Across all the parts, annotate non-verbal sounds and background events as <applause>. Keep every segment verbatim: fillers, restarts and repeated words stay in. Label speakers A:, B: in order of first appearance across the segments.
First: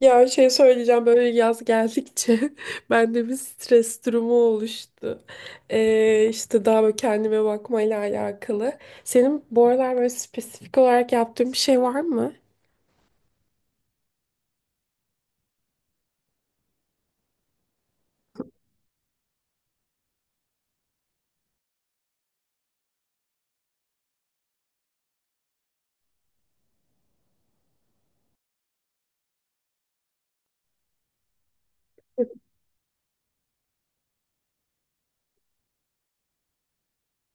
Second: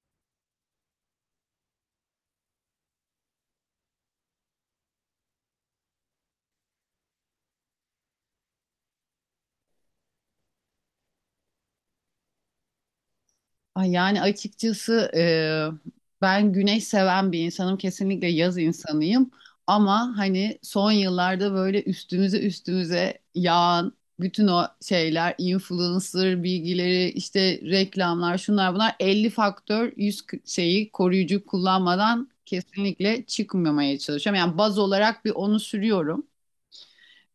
A: Ya şey söyleyeceğim böyle yaz geldikçe <laughs> bende bir stres durumu oluştu. Ee, işte daha böyle kendime bakmayla alakalı. Senin bu aralar böyle spesifik olarak yaptığın bir şey var mı?
B: Ay yani açıkçası e, ben güneş seven bir insanım. Kesinlikle yaz insanıyım. Ama hani son yıllarda böyle üstümüze üstümüze yağan bütün o şeyler, influencer bilgileri, işte reklamlar, şunlar bunlar elli faktör yüz k- şeyi koruyucu kullanmadan kesinlikle çıkmamaya çalışıyorum. Yani baz olarak bir onu sürüyorum.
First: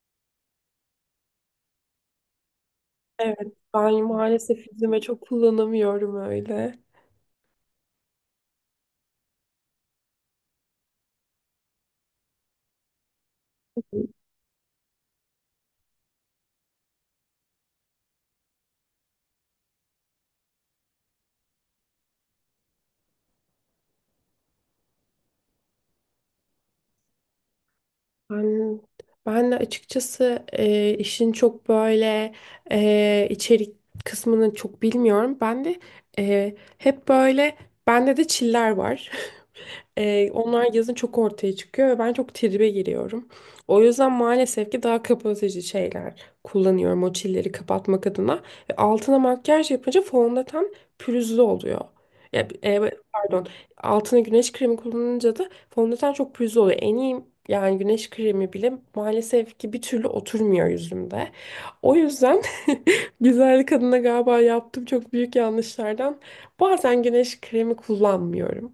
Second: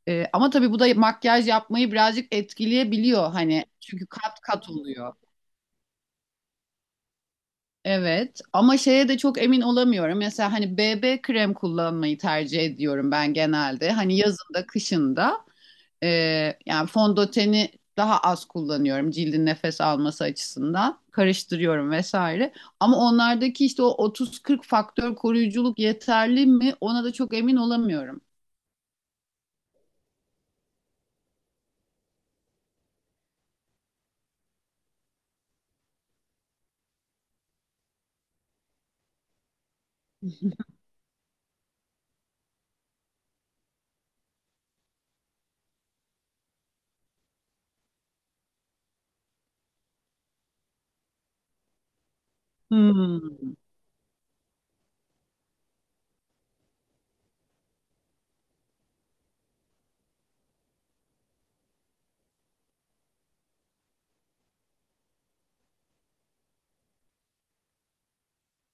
B: E, ama tabii bu da makyaj yapmayı birazcık etkileyebiliyor
A: Evet,
B: hani.
A: ben
B: Çünkü kat
A: maalesef
B: kat
A: yüzüme
B: oluyor.
A: çok kullanamıyorum öyle.
B: Evet, ama şeye de çok emin olamıyorum. Mesela hani B B krem kullanmayı tercih ediyorum ben genelde. Hani yazında, kışında e, yani fondöteni daha az kullanıyorum cildin nefes alması açısından. Karıştırıyorum vesaire. Ama onlardaki işte o otuz kırk faktör koruyuculuk yeterli mi? Ona da çok emin olamıyorum.
A: Ben, ben de açıkçası e, işin çok böyle e, içerik kısmını çok bilmiyorum. Ben de e, hep böyle bende de çiller var. Ee, onlar yazın çok ortaya çıkıyor ve ben çok tribe giriyorum. O yüzden maalesef ki daha kapatıcı şeyler kullanıyorum o çilleri kapatmak adına. Ve altına makyaj yapınca fondöten pürüzlü oluyor. Ya, e, pardon,
B: Hmm.
A: altına güneş kremi kullanınca da fondöten çok pürüzlü oluyor. En iyi yani güneş kremi bile maalesef ki bir türlü oturmuyor yüzümde. O yüzden <laughs> güzellik adına galiba yaptığım çok büyük yanlışlardan bazen güneş kremi kullanmıyorum.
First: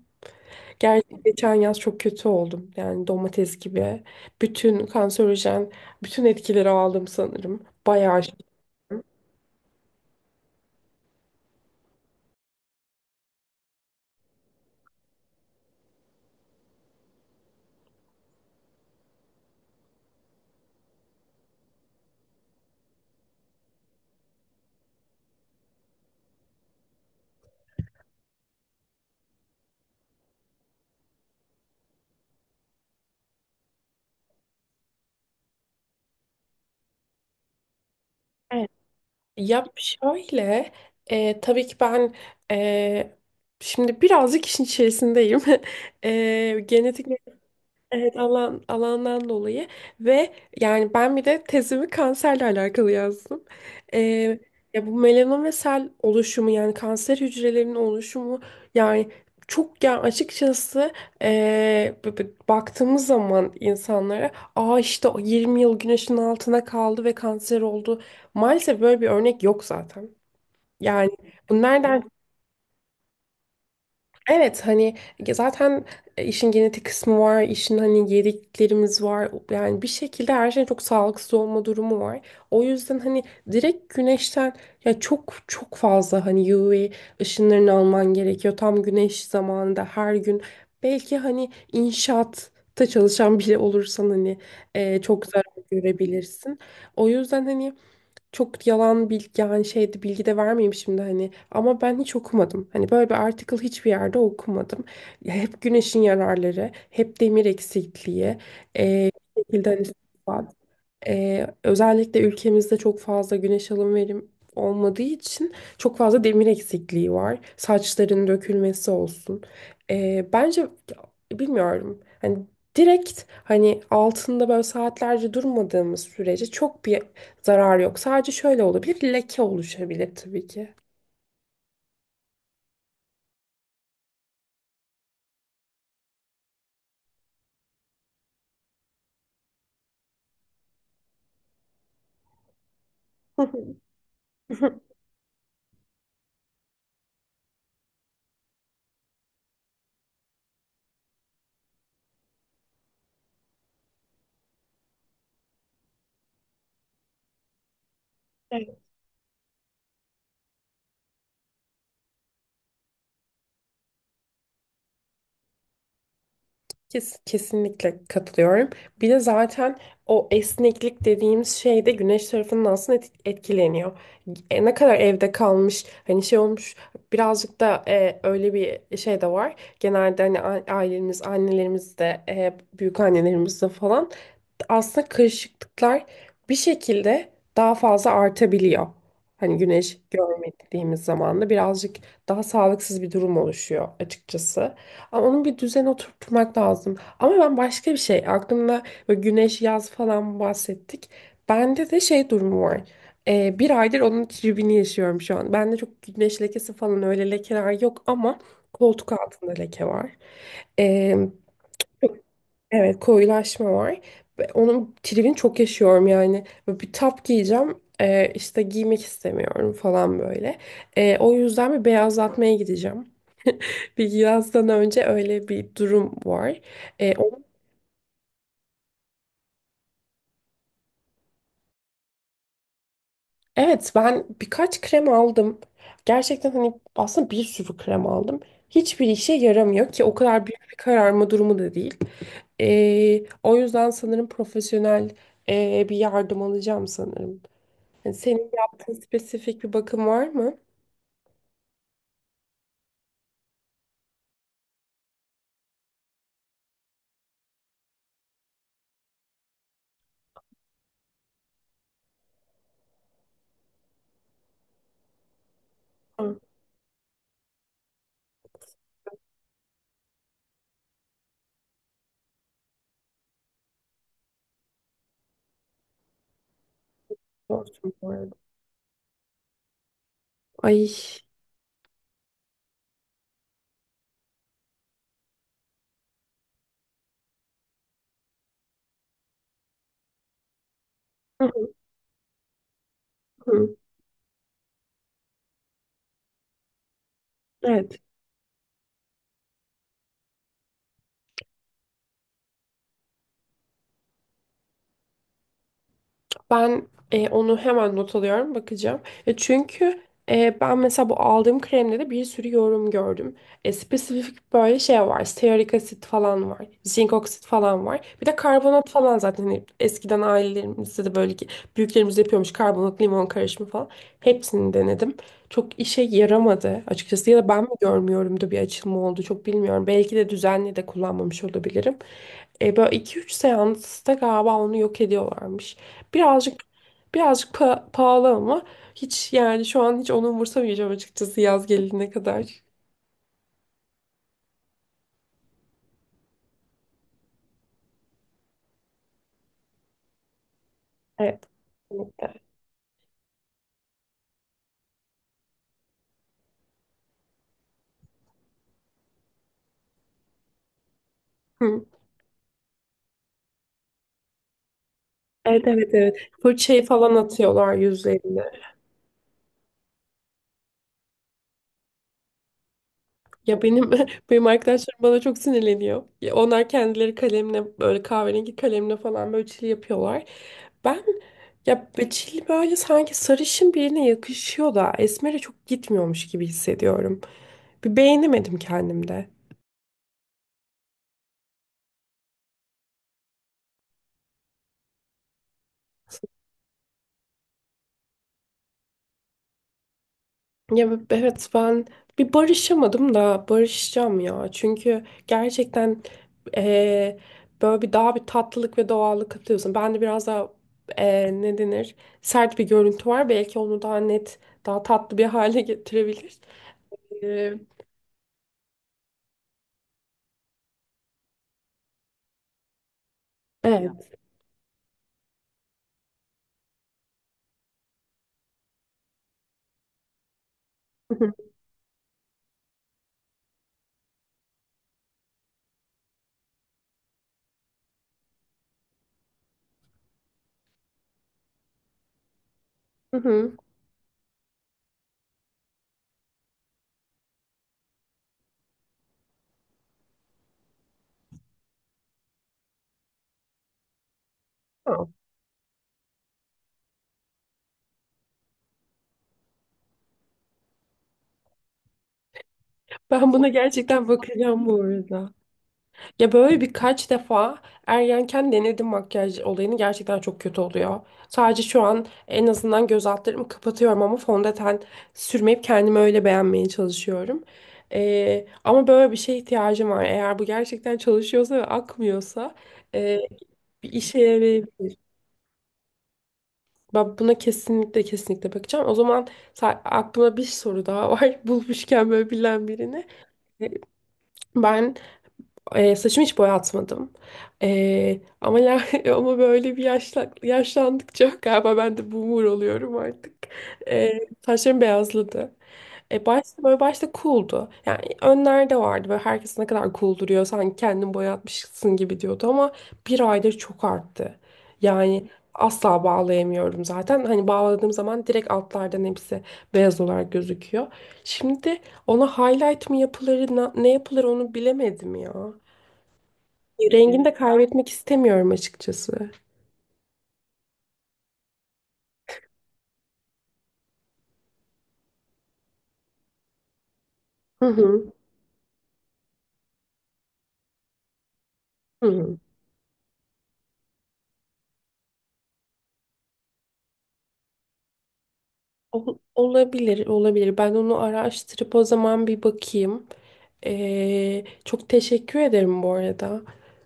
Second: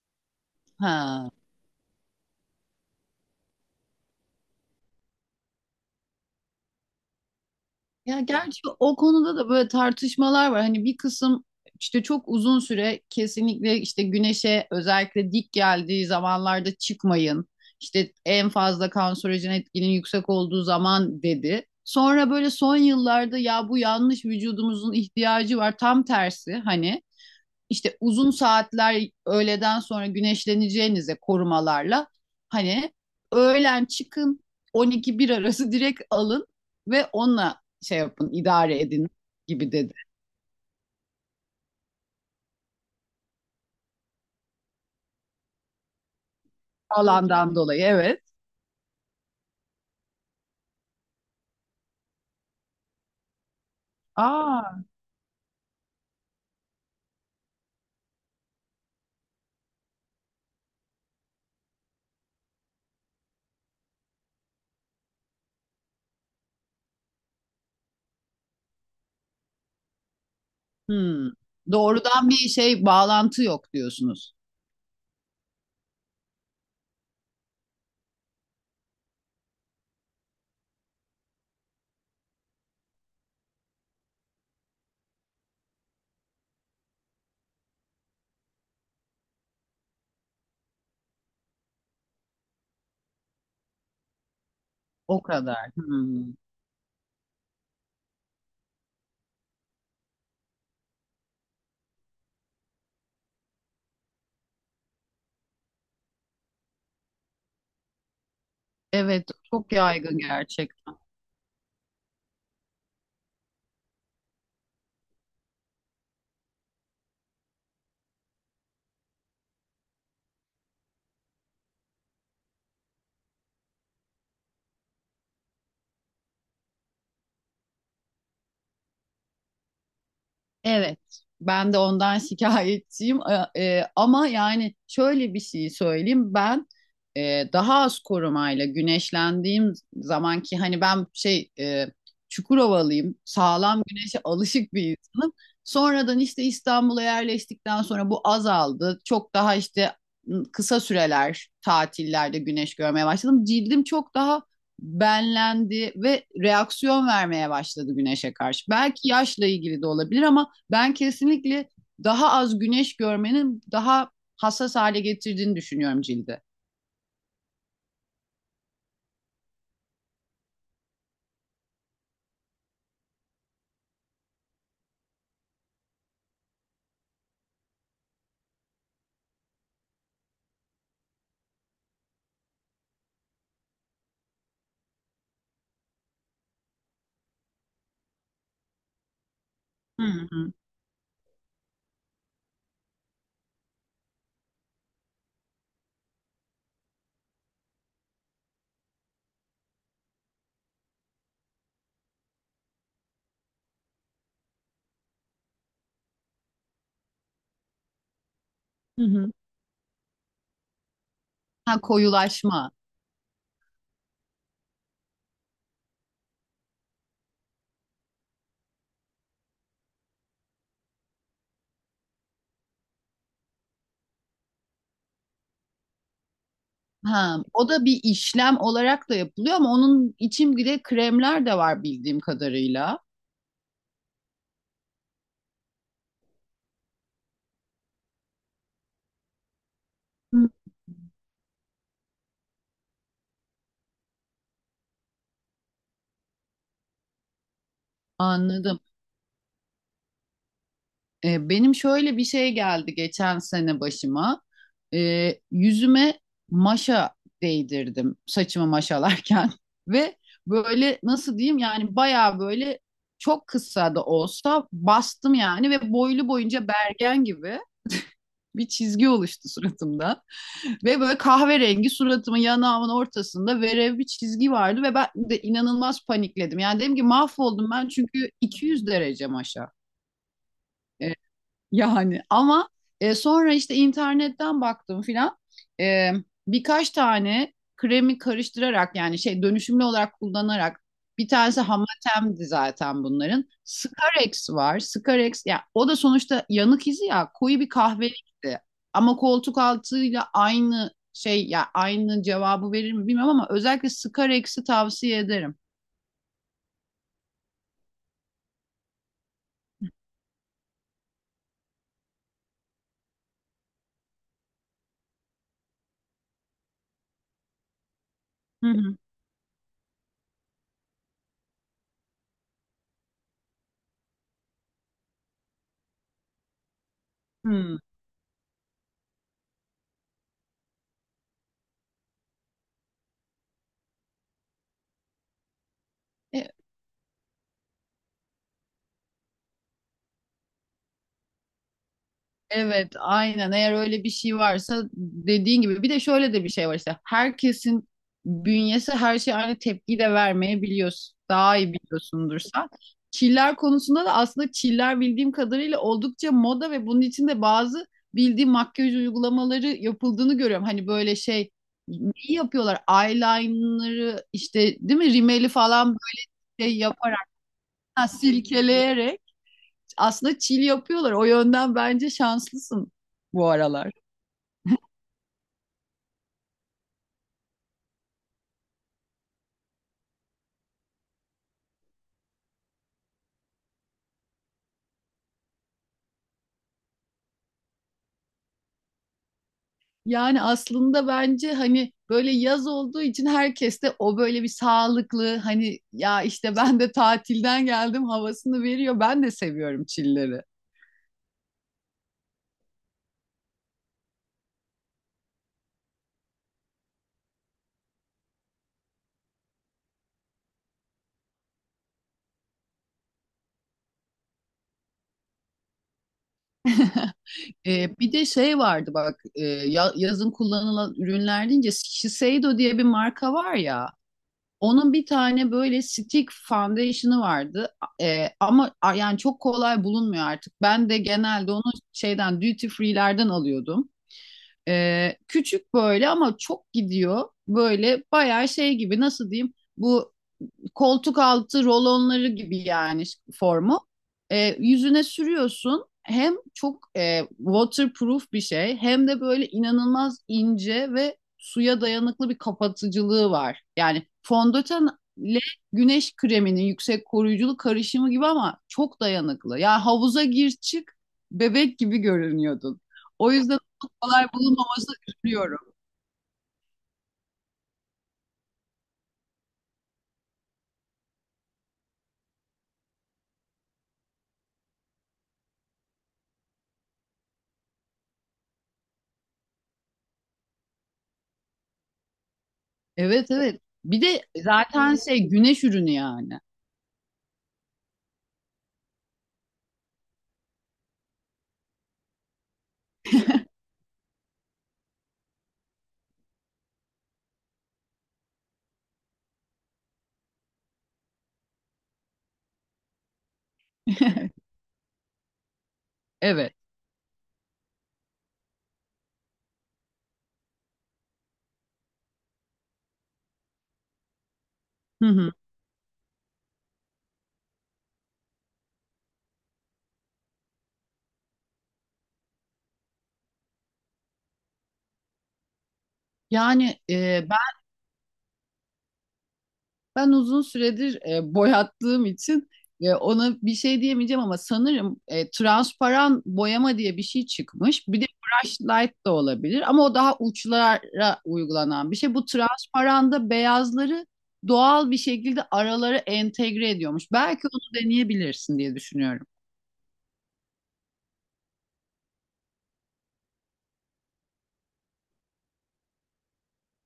A: Gerçi
B: Ha.
A: geçen yaz çok kötü oldum. Yani domates gibi. Bütün kanserojen, bütün etkileri aldım sanırım.
B: Ya
A: Bayağı şey.
B: gerçi o konuda da böyle tartışmalar var. Hani bir kısım işte çok uzun süre kesinlikle işte güneşe özellikle dik geldiği zamanlarda çıkmayın. İşte en fazla kanserojen etkinin yüksek olduğu zaman dedi. Sonra böyle son yıllarda ya bu yanlış, vücudumuzun ihtiyacı var tam tersi, hani işte uzun saatler öğleden sonra güneşleneceğinize korumalarla, hani öğlen çıkın on iki bir arası <laughs> direkt alın ve onunla şey yapın,
A: Evet.
B: idare edin
A: Ya
B: gibi dedi.
A: şöyle, e, tabii ki ben e, şimdi birazcık işin içerisindeyim. <laughs> E, genetik.
B: Alandan dolayı,
A: Evet,
B: evet.
A: alan alandan dolayı ve yani ben bir de tezimi kanserle alakalı yazdım. Ee,
B: Aa.
A: ya bu melanom ve sel oluşumu yani kanser hücrelerinin oluşumu yani çok yani açıkçası ee, b- b- baktığımız zaman insanlara aa işte o yirmi yıl güneşin altına kaldı ve kanser oldu. Maalesef böyle bir örnek yok zaten. Yani
B: Hmm.
A: bu nereden.
B: Doğrudan bir şey bağlantı yok diyorsunuz.
A: Evet, hani zaten e, işin genetik kısmı var, işin hani yediklerimiz var. Yani bir şekilde her şeyin çok sağlıksız olma durumu var. O yüzden hani direkt güneşten ya çok çok fazla hani U V ışınlarını alman gerekiyor. Tam güneş zamanında her gün belki hani inşaatta çalışan biri olursan hani e,
B: O
A: çok zarar
B: kadar. Hmm.
A: görebilirsin. O yüzden hani çok yalan bilgi yani şeydi bilgi de vermeyeyim şimdi hani ama ben hiç okumadım. Hani böyle bir article hiçbir yerde okumadım. Ya hep güneşin yararları, hep demir eksikliği, e,
B: Evet,
A: bir şekilde
B: çok yaygın
A: hani
B: gerçekten.
A: ee, özellikle ülkemizde çok fazla güneş alım verim olmadığı için çok fazla demir eksikliği var. Saçların dökülmesi olsun. Ee, bence bilmiyorum. Hani direkt hani altında böyle saatlerce durmadığımız sürece çok bir zarar yok. Sadece şöyle olabilir, leke oluşabilir tabii ki.
B: Evet, ben de ondan <laughs> şikayetçiyim. E, e, ama yani şöyle bir şey söyleyeyim. Ben e, daha az korumayla güneşlendiğim zaman, ki hani ben şey, e, Çukurovalıyım, sağlam
A: <laughs>
B: güneşe alışık bir insanım. Sonradan işte İstanbul'a yerleştikten sonra bu azaldı. Çok daha işte m, kısa süreler tatillerde güneş görmeye başladım. Cildim çok daha benlendi ve reaksiyon vermeye başladı güneşe karşı. Belki yaşla ilgili de olabilir ama ben kesinlikle daha az güneş görmenin daha hassas hale getirdiğini düşünüyorum cildi.
A: Kes- kesinlikle katılıyorum. Bir de zaten o esneklik dediğimiz şey de güneş tarafından aslında et- etkileniyor. E, ne kadar evde kalmış, hani şey olmuş birazcık da e, öyle bir şey de var. Genelde hani a- ailemiz, annelerimiz de, e, büyük annelerimiz de falan aslında karışıklıklar bir şekilde daha fazla artabiliyor. Hani güneş
B: Hı hı.
A: görmediğimiz zaman da birazcık daha sağlıksız bir durum oluşuyor açıkçası. Ama onun bir düzen oturtmak lazım. Ama ben başka bir şey aklımda böyle güneş yaz falan bahsettik. Bende de şey durumu var. Ee, bir aydır onun tribini yaşıyorum şu an. Bende çok güneş lekesi falan öyle lekeler yok ama
B: Hı
A: koltuk
B: hı.
A: altında leke var. Ee,
B: Ha, koyulaşma.
A: evet, koyulaşma var. Ve onun tribini çok yaşıyorum yani. Böyle bir tap giyeceğim. Ee, işte giymek istemiyorum falan böyle. Ee, o yüzden bir beyazlatmaya gideceğim. Bir yazdan önce öyle bir durum var. Ee,
B: Ha,
A: o-
B: o da bir işlem olarak da yapılıyor ama onun için bile kremler de var bildiğim kadarıyla.
A: evet, ben birkaç krem aldım. Gerçekten hani aslında bir sürü krem aldım. Hiçbir işe yaramıyor ki o kadar
B: Hı.
A: büyük bir kararma durumu da değil. Ee, o yüzden sanırım profesyonel e, bir yardım alacağım sanırım. Yani senin
B: Anladım.
A: yaptığın spesifik bir bakım var mı?
B: E, benim şöyle bir şey geldi geçen sene başıma. E, yüzüme maşa değdirdim saçımı maşalarken <laughs> ve böyle nasıl diyeyim, yani bayağı böyle çok kısa da olsa bastım yani, ve
A: Ha,
B: boylu boyunca bergen gibi bir çizgi oluştu suratımda. <laughs> Ve böyle kahverengi suratımın yanağımın ortasında verev bir çizgi vardı ve ben de inanılmaz panikledim. Yani dedim ki mahvoldum ben,
A: olsun bu
B: çünkü
A: arada.
B: iki yüz derece maşa.
A: Ay.
B: Yani ama e, sonra işte internetten baktım filan. E, Birkaç tane kremi karıştırarak, yani şey, dönüşümlü olarak kullanarak. Bir
A: Hı
B: tanesi Hamatem'di zaten bunların.
A: hı.
B: Scarex var. Scarex, ya o da sonuçta yanık izi, ya koyu bir
A: Evet.
B: kahverengi. Ama koltuk altıyla aynı şey, ya aynı cevabı verir mi bilmiyorum, ama özellikle Scarex'i tavsiye ederim.
A: Ben e, onu hemen not alıyorum, bakacağım. E, çünkü e, ben mesela bu aldığım kremde de bir sürü yorum gördüm. E, spesifik böyle şey var. Stearik asit falan var. Zinc oksit falan var. Bir de
B: Hı
A: karbonat
B: hı.
A: falan zaten. Hani eskiden ailelerimizde de böyle ki büyüklerimiz yapıyormuş karbonat limon karışımı falan. Hepsini denedim. Çok işe yaramadı açıkçası. Ya da ben mi
B: Hı.
A: görmüyorumdu bir açılma oldu çok bilmiyorum. Belki de düzenli de kullanmamış olabilirim. E, böyle iki üç seansta galiba onu yok ediyorlarmış.
B: E,
A: Birazcık birazcık pa- pahalı ama hiç yani şu an hiç onu umursamayacağım açıkçası yaz gelene kadar.
B: Evet, aynen. Eğer öyle bir şey varsa, dediğin gibi bir de şöyle de bir şey var işte. Herkesin bünyesi her şeye aynı tepkiyi de vermeyebiliyorsun.
A: Evet.
B: Daha iyi
A: Kesinlikle.
B: biliyorsundur sen. Çiller konusunda da aslında çiller bildiğim kadarıyla oldukça moda ve bunun içinde bazı bildiğim makyaj uygulamaları yapıldığını görüyorum. Hani böyle şey
A: Hı.
B: neyi yapıyorlar? Eyeliner'ı işte, değil mi? Rimeli
A: Evet,
B: falan,
A: evet, evet.
B: böyle şey
A: Fırçayı falan
B: yaparak,
A: atıyorlar
B: ha,
A: yüzlerine.
B: silkeleyerek aslında chill yapıyorlar. O yönden bence şanslısın bu
A: Ya benim
B: aralar.
A: <laughs> benim arkadaşlarım bana çok sinirleniyor. Ya onlar kendileri kalemle böyle kahverengi kalemle falan böyle çil yapıyorlar. Ben ya be- Çil böyle sanki sarışın birine yakışıyor da esmere çok gitmiyormuş gibi hissediyorum. Bir beğenemedim kendimde.
B: Yani aslında bence hani böyle yaz olduğu için herkes de o böyle bir sağlıklı, hani ya işte ben de tatilden geldim havasını veriyor. Ben de seviyorum chill'leri.
A: Ya b- evet, ben bir barışamadım da barışacağım ya. Çünkü gerçekten eee, böyle bir daha bir tatlılık ve doğallık katıyorsun. Bende biraz daha eee, ne denir, sert bir görüntü var. Belki onu daha net, daha tatlı bir <laughs> hale getirebilir. Eee,
B: Ee, bir de şey vardı bak, e, ya- yazın kullanılan ürünler deyince Shiseido diye bir marka var ya,
A: evet.
B: onun bir tane böyle stick foundation'ı vardı. Ee, ama a- yani çok kolay bulunmuyor artık. Ben de genelde
A: <laughs>
B: onu şeyden, duty free'lerden alıyordum. Ee, küçük böyle, ama çok gidiyor. Böyle bayağı şey gibi, nasıl diyeyim, bu koltuk altı rolonları gibi yani
A: Hı hı.
B: formu. E, yüzüne sürüyorsun. Hem çok e, waterproof bir şey, hem de böyle inanılmaz ince ve suya dayanıklı bir kapatıcılığı var. Yani fondöten ile güneş kreminin yüksek koruyuculuk karışımı gibi, ama çok dayanıklı. Yani havuza gir çık, bebek gibi görünüyordun. O
A: Ben buna
B: yüzden çok
A: gerçekten
B: kolay
A: bakacağım bu
B: bulunmamasına
A: arada.
B: üzülüyorum.
A: Ya böyle birkaç defa ergenken denedim makyaj olayını gerçekten çok kötü oluyor. Sadece şu an en azından göz altlarımı kapatıyorum ama fondöten sürmeyip kendimi öyle beğenmeye çalışıyorum. Ee, ama böyle bir şeye ihtiyacım var. Eğer bu gerçekten çalışıyorsa ve akmıyorsa e,
B: Evet, evet.
A: bir
B: Bir
A: işe
B: de zaten
A: yarayabilir.
B: şey, güneş ürünü yani.
A: Ben buna kesinlikle kesinlikle bakacağım. O zaman sa- aklımda bir soru daha var. <laughs> Bulmuşken böyle bilen birini. E, Ben Eee saçımı hiç boyatmadım. Eee, ama ya, <laughs> ama böyle bir yaşla, yaşlandıkça <laughs> galiba ben de boomer oluyorum artık. Eee
B: <laughs>
A: saçlarım beyazladı. E,
B: Evet.
A: başta böyle başta cool'du. Yani önlerde vardı böyle herkes ne kadar cool duruyor sanki kendin boyatmışsın gibi diyordu ama bir aydır çok arttı.
B: Hı
A: Yani
B: hı.
A: asla bağlayamıyorum zaten. Hani bağladığım zaman direkt altlardan hepsi beyaz olarak gözüküyor. Şimdi ona highlight mı yapılır, na- ne yapılır onu bilemedim ya.
B: Yani e,
A: Rengini de, evet,
B: ben
A: kaybetmek istemiyorum açıkçası.
B: ben uzun süredir e, boyattığım için e, ona bir şey diyemeyeceğim, ama sanırım e, transparan boyama diye bir şey
A: Hı
B: çıkmış. Bir de
A: hı.
B: brush light da olabilir ama o daha uçlara uygulanan bir
A: Hı
B: şey. Bu
A: hı.
B: transparanda beyazları doğal bir şekilde aralara entegre ediyormuş. Belki onu deneyebilirsin diye
A: Ol-
B: düşünüyorum.
A: Olabilir, olabilir. Ben onu araştırıp o zaman bir bakayım. Ee, çok teşekkür ederim bu arada.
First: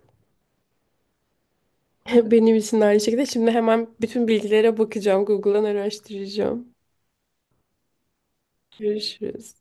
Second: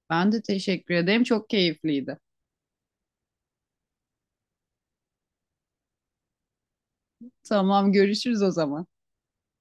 B: Ben de teşekkür ederim. Çok keyifliydi.
A: <laughs> Benim için de aynı şekilde. Şimdi hemen bütün bilgilere bakacağım. Google'dan araştıracağım.
B: Tamam, görüşürüz o zaman.
A: Görüşürüz.